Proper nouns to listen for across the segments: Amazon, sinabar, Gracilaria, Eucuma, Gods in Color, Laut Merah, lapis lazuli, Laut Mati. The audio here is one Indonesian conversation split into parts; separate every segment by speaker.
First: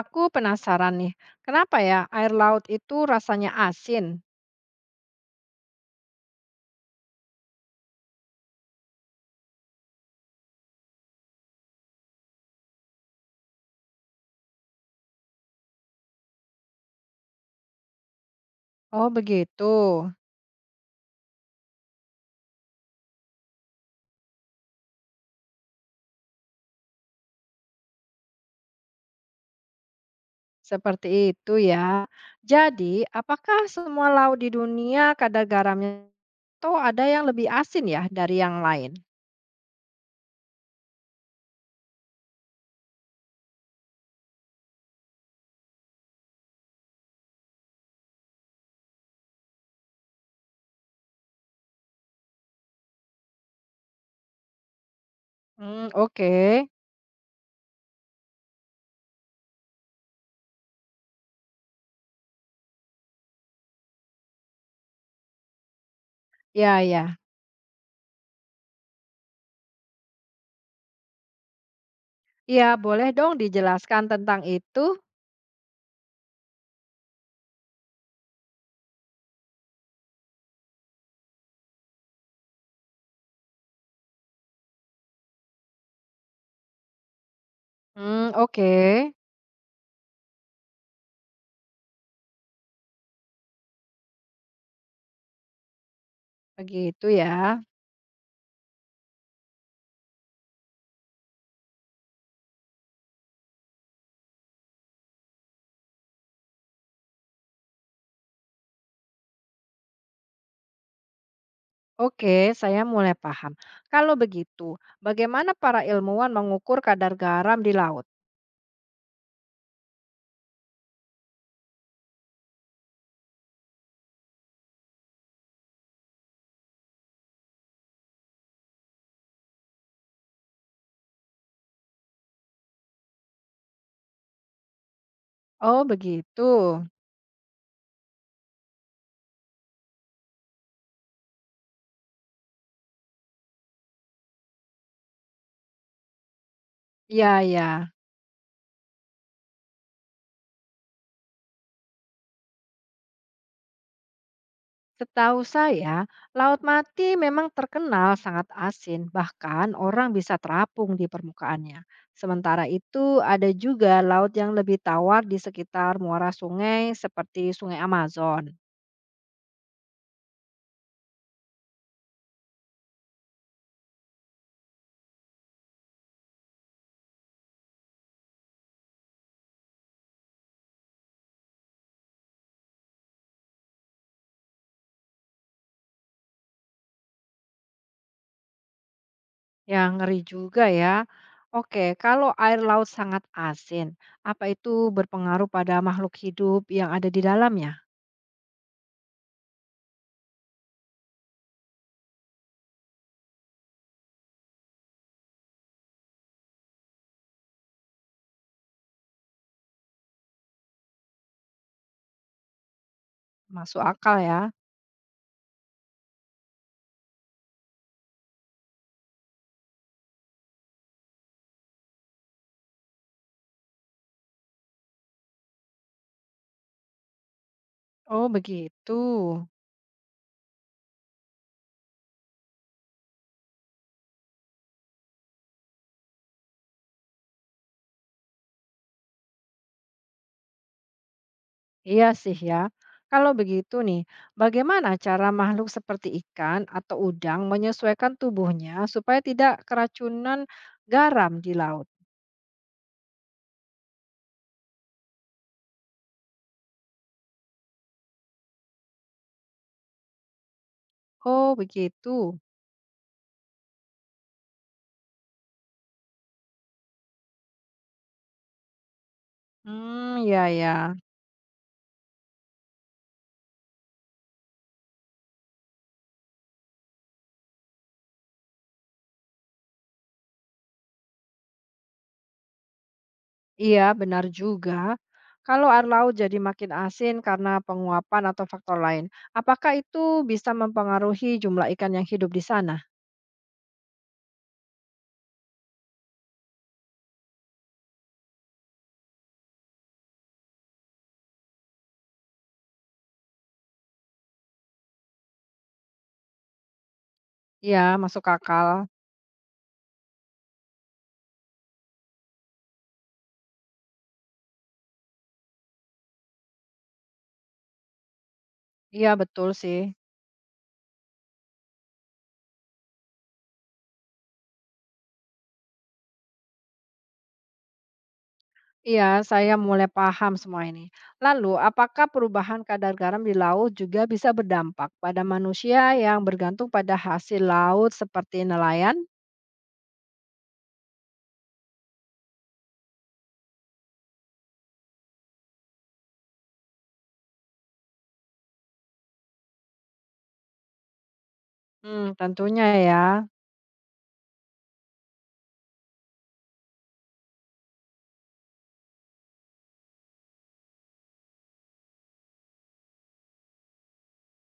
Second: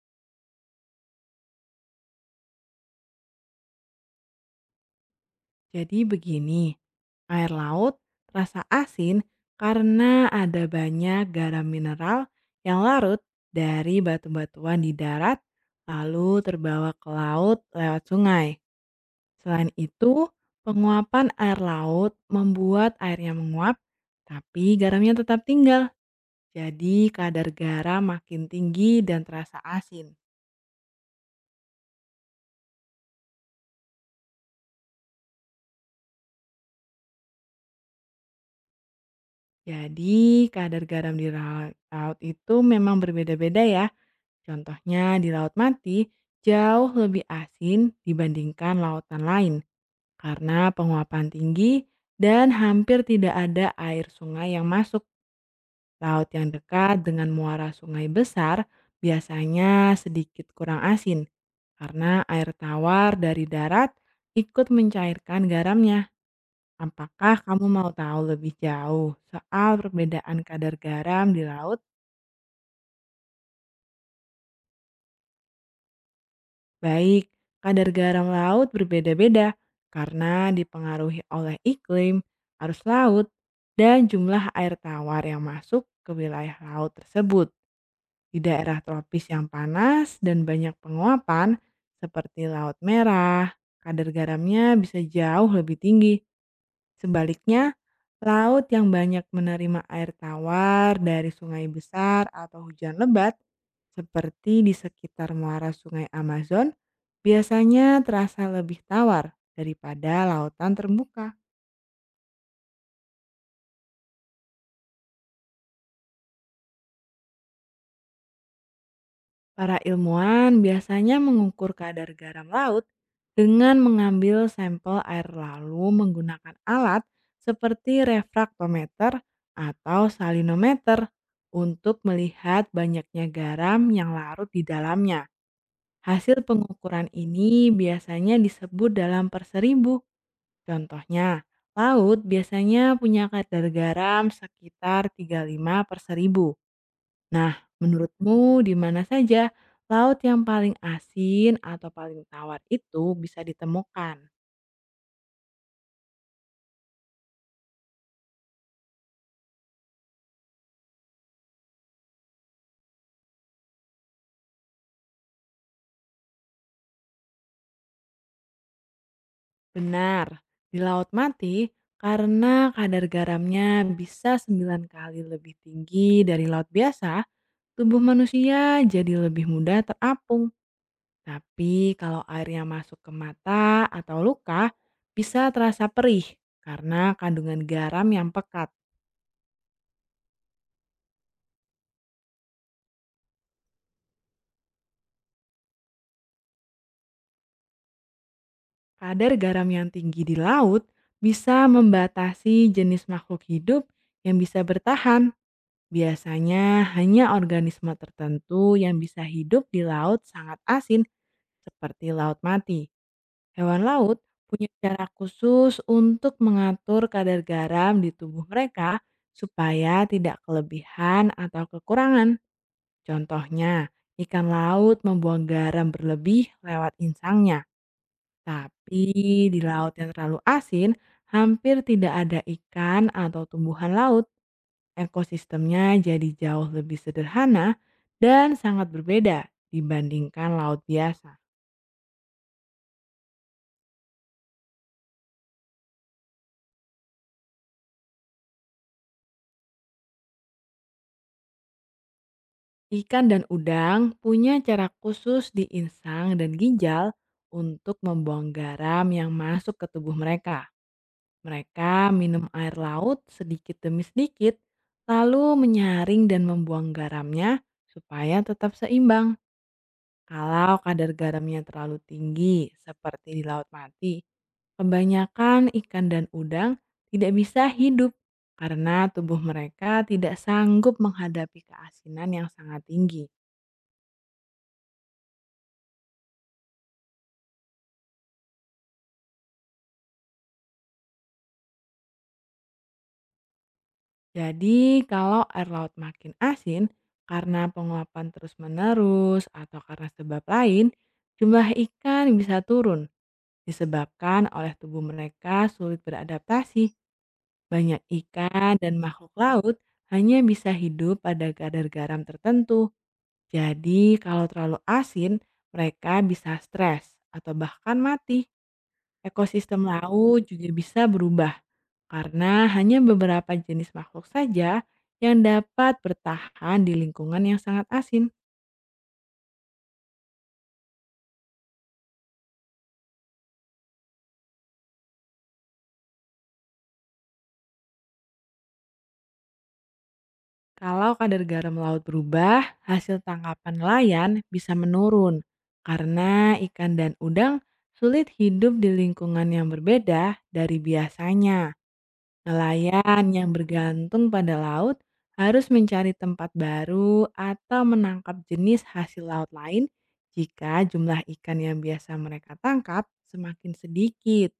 Speaker 1: Aku penasaran nih, kenapa ya air laut itu rasanya asin?
Speaker 2: Jadi begini, air laut terasa asin karena ada banyak garam mineral yang larut dari batu-batuan di darat lalu terbawa ke laut lewat sungai.
Speaker 1: Oh, begitu.
Speaker 2: Selain itu, penguapan air laut membuat airnya menguap, tapi garamnya tetap tinggal. Jadi kadar garam makin tinggi dan terasa asin.
Speaker 1: Seperti itu ya. Jadi, apakah semua laut di dunia kadar garamnya itu ada yang lebih asin ya dari yang lain?
Speaker 2: Jadi kadar garam di laut itu memang berbeda-beda, ya. Contohnya di Laut Mati jauh lebih asin dibandingkan lautan lain karena penguapan tinggi dan hampir tidak ada air sungai yang masuk.
Speaker 1: Hmm,
Speaker 2: Laut
Speaker 1: oke.
Speaker 2: yang dekat dengan muara sungai besar biasanya sedikit kurang asin karena air tawar dari darat ikut mencairkan garamnya.
Speaker 1: Ya, ya.
Speaker 2: Apakah kamu mau tahu lebih jauh soal perbedaan kadar garam di laut?
Speaker 1: Ya, boleh dong dijelaskan tentang itu?
Speaker 2: Baik, kadar garam laut berbeda-beda karena dipengaruhi oleh iklim, arus laut, dan jumlah air tawar yang masuk ke wilayah laut tersebut.
Speaker 1: Hmm,
Speaker 2: Di
Speaker 1: oke.
Speaker 2: daerah tropis yang panas dan banyak penguapan, seperti Laut Merah, kadar garamnya bisa jauh lebih tinggi.
Speaker 1: Begitu ya.
Speaker 2: Sebaliknya, laut yang banyak menerima air tawar dari sungai besar atau hujan lebat, seperti di sekitar muara sungai Amazon, biasanya terasa lebih tawar daripada lautan terbuka.
Speaker 1: Oke, saya mulai paham. Kalau begitu, bagaimana para ilmuwan mengukur kadar garam di laut?
Speaker 2: Para ilmuwan biasanya mengukur kadar garam laut dengan mengambil sampel air lalu menggunakan alat seperti refraktometer atau salinometer untuk melihat banyaknya garam yang larut di dalamnya.
Speaker 1: Oh,
Speaker 2: Hasil
Speaker 1: begitu.
Speaker 2: pengukuran ini biasanya disebut dalam perseribu. Contohnya, laut biasanya punya kadar garam sekitar 35 perseribu.
Speaker 1: Ya,
Speaker 2: Nah,
Speaker 1: ya.
Speaker 2: menurutmu di mana saja laut yang paling asin atau paling tawar itu bisa ditemukan?
Speaker 1: Setahu saya, Laut Mati memang terkenal sangat asin, bahkan orang bisa terapung di permukaannya. Sementara itu, ada juga laut yang lebih tawar di sekitar muara sungai seperti Sungai Amazon.
Speaker 2: Benar, di Laut Mati karena kadar garamnya bisa 9 kali lebih tinggi dari laut biasa, tubuh manusia jadi lebih mudah terapung. Tapi kalau airnya masuk ke mata atau luka, bisa terasa perih karena kandungan garam yang pekat.
Speaker 1: Yang ngeri juga ya. Oke, kalau air laut sangat asin, apa itu berpengaruh pada makhluk hidup yang ada di dalamnya?
Speaker 2: Kadar garam yang tinggi di laut bisa membatasi jenis makhluk hidup yang bisa bertahan. Biasanya hanya organisme tertentu yang bisa hidup di laut sangat asin seperti laut mati.
Speaker 1: Masuk
Speaker 2: Hewan laut
Speaker 1: akal ya.
Speaker 2: punya cara khusus untuk mengatur kadar garam di tubuh mereka supaya tidak kelebihan atau kekurangan. Contohnya, ikan laut membuang garam berlebih lewat insangnya.
Speaker 1: Oh, begitu.
Speaker 2: Tapi di laut yang terlalu asin, hampir tidak ada ikan atau tumbuhan laut. Ekosistemnya jadi jauh lebih sederhana dan sangat berbeda dibandingkan laut biasa.
Speaker 1: Iya sih ya. Kalau begitu nih, bagaimana cara makhluk seperti ikan atau udang menyesuaikan tubuhnya supaya tidak keracunan garam di laut?
Speaker 2: Ikan dan udang punya cara khusus di insang dan ginjal untuk membuang garam yang masuk ke tubuh mereka.
Speaker 1: Oh,
Speaker 2: Mereka
Speaker 1: begitu.
Speaker 2: minum air laut sedikit demi sedikit, lalu menyaring dan membuang garamnya supaya tetap seimbang.
Speaker 1: Hmm, ya
Speaker 2: Kalau
Speaker 1: ya.
Speaker 2: kadar garamnya terlalu tinggi, seperti di laut mati, kebanyakan ikan dan udang tidak bisa hidup karena tubuh mereka tidak sanggup menghadapi keasinan yang sangat tinggi.
Speaker 1: Iya, benar juga. Kalau air laut jadi makin asin karena penguapan atau faktor lain, apakah itu bisa mempengaruhi jumlah ikan yang hidup di sana?
Speaker 2: Jadi, kalau air laut makin asin karena penguapan terus-menerus atau karena sebab lain, jumlah ikan bisa turun disebabkan oleh tubuh mereka sulit beradaptasi.
Speaker 1: Iya,
Speaker 2: Banyak
Speaker 1: masuk akal.
Speaker 2: ikan dan makhluk laut hanya bisa hidup pada kadar garam tertentu. Jadi, kalau terlalu asin, mereka bisa stres atau bahkan mati.
Speaker 1: Iya, betul sih.
Speaker 2: Ekosistem laut juga bisa berubah karena hanya beberapa jenis makhluk saja yang dapat bertahan di lingkungan yang sangat asin.
Speaker 1: Iya, saya mulai paham semua ini. Lalu, apakah perubahan kadar garam di laut juga bisa berdampak pada manusia yang bergantung pada hasil laut seperti nelayan?
Speaker 2: Kalau kadar garam laut berubah, hasil tangkapan nelayan bisa menurun karena ikan dan udang sulit hidup di lingkungan yang berbeda dari biasanya.
Speaker 1: Hmm, tentunya ya.
Speaker 2: Nelayan yang bergantung pada laut harus mencari tempat baru atau menangkap jenis hasil laut lain jika jumlah ikan yang biasa mereka tangkap semakin sedikit.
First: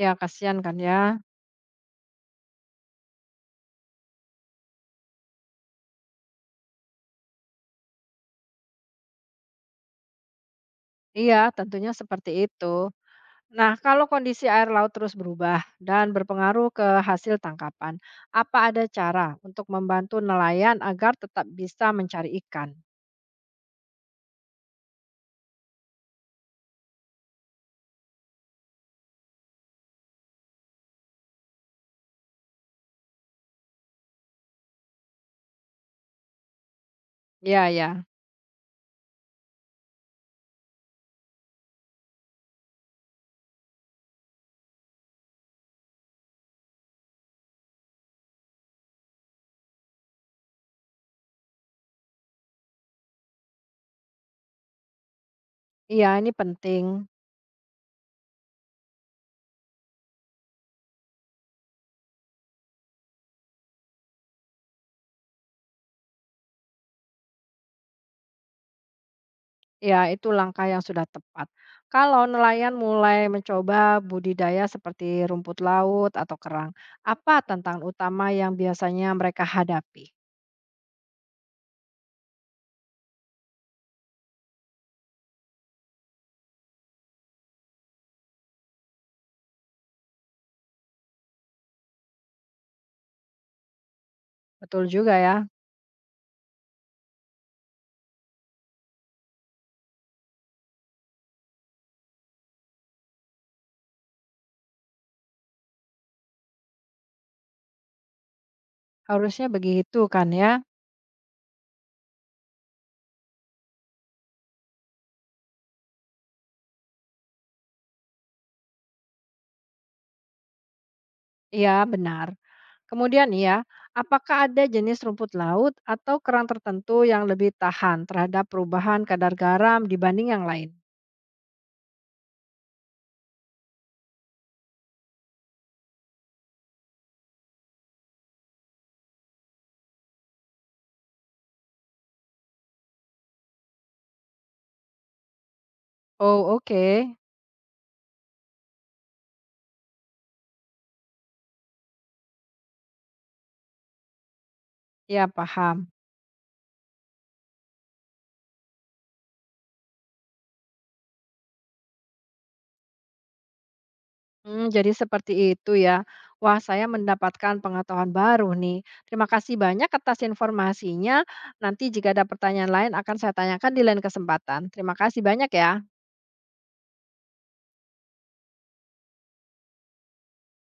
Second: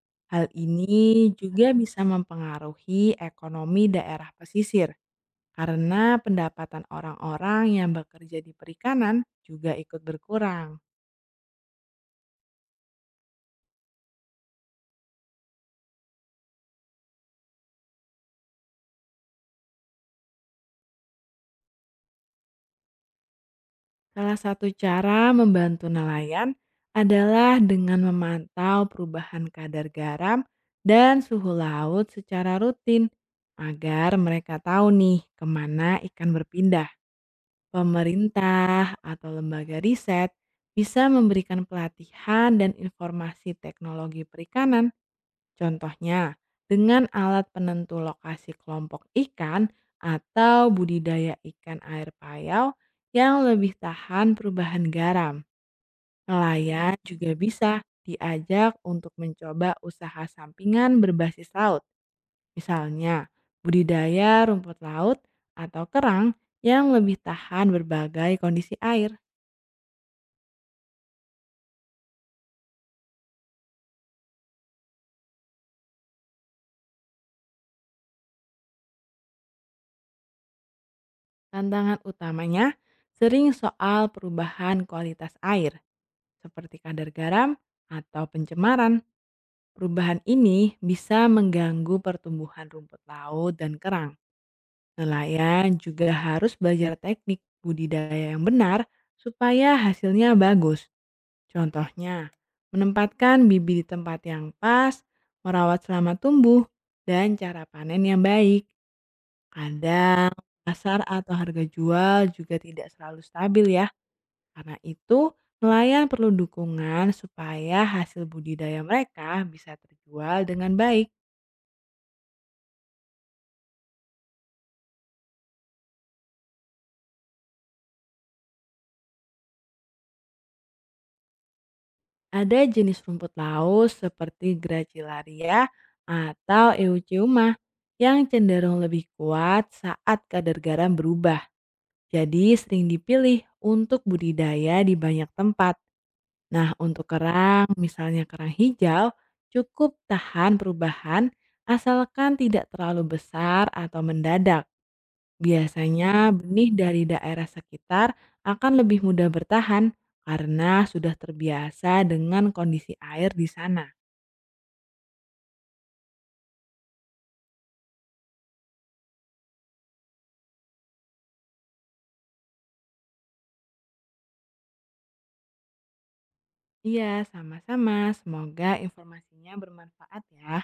Speaker 1: Ya,
Speaker 2: Hal
Speaker 1: kasihan kan
Speaker 2: ini
Speaker 1: ya.
Speaker 2: juga bisa mempengaruhi ekonomi daerah pesisir karena pendapatan orang-orang yang bekerja di perikanan juga ikut berkurang.
Speaker 1: Iya, tentunya seperti itu. Nah, kalau kondisi air laut terus berubah dan berpengaruh ke hasil tangkapan, apa ada cara untuk membantu nelayan agar tetap bisa mencari ikan?
Speaker 2: Salah satu cara membantu nelayan adalah dengan memantau perubahan kadar garam dan suhu laut secara rutin agar mereka tahu nih kemana ikan berpindah.
Speaker 1: Iya, ya.
Speaker 2: Pemerintah atau lembaga riset bisa memberikan pelatihan dan informasi teknologi perikanan. Contohnya, dengan alat penentu lokasi kelompok ikan atau budidaya ikan air payau yang lebih tahan perubahan garam.
Speaker 1: Iya, ini penting.
Speaker 2: Nelayan juga bisa diajak untuk mencoba usaha sampingan berbasis laut. Misalnya, budidaya rumput laut atau kerang yang lebih tahan berbagai kondisi air.
Speaker 1: Ya, itu langkah yang sudah tepat. Kalau nelayan mulai mencoba budidaya seperti rumput laut atau kerang, apa tantangan utama yang biasanya mereka hadapi?
Speaker 2: Tantangan utamanya sering soal perubahan kualitas air, seperti kadar garam atau pencemaran. Perubahan ini bisa mengganggu pertumbuhan rumput laut dan kerang.
Speaker 1: Betul juga ya,
Speaker 2: Nelayan juga harus belajar teknik budidaya yang benar supaya hasilnya bagus. Contohnya, menempatkan bibit di tempat yang pas, merawat selama tumbuh, dan cara panen yang baik.
Speaker 1: harusnya begitu kan
Speaker 2: Kadang
Speaker 1: ya?
Speaker 2: pasar atau harga jual juga tidak selalu stabil, ya. Karena itu, nelayan perlu dukungan supaya hasil budidaya mereka bisa terjual dengan baik.
Speaker 1: Iya, benar. Kemudian ya, apakah ada jenis rumput laut atau kerang tertentu yang lebih tahan terhadap perubahan kadar garam dibanding yang lain?
Speaker 2: Ada jenis rumput laut seperti Gracilaria atau Eucuma yang cenderung lebih kuat saat kadar garam berubah. Jadi sering dipilih untuk budidaya di banyak tempat.
Speaker 1: Oh,
Speaker 2: Nah,
Speaker 1: oke.
Speaker 2: untuk kerang, misalnya kerang hijau, cukup tahan perubahan asalkan tidak terlalu besar atau mendadak.
Speaker 1: Ya, paham.
Speaker 2: Biasanya benih dari daerah sekitar akan lebih mudah bertahan karena sudah terbiasa dengan kondisi air di sana.
Speaker 1: Mmm, jadi seperti itu ya. Wah, saya mendapatkan pengetahuan baru nih. Terima kasih banyak atas informasinya. Nanti jika ada pertanyaan lain akan saya tanyakan di lain kesempatan. Terima kasih banyak ya.
Speaker 2: Iya, sama-sama. Semoga informasinya bermanfaat ya.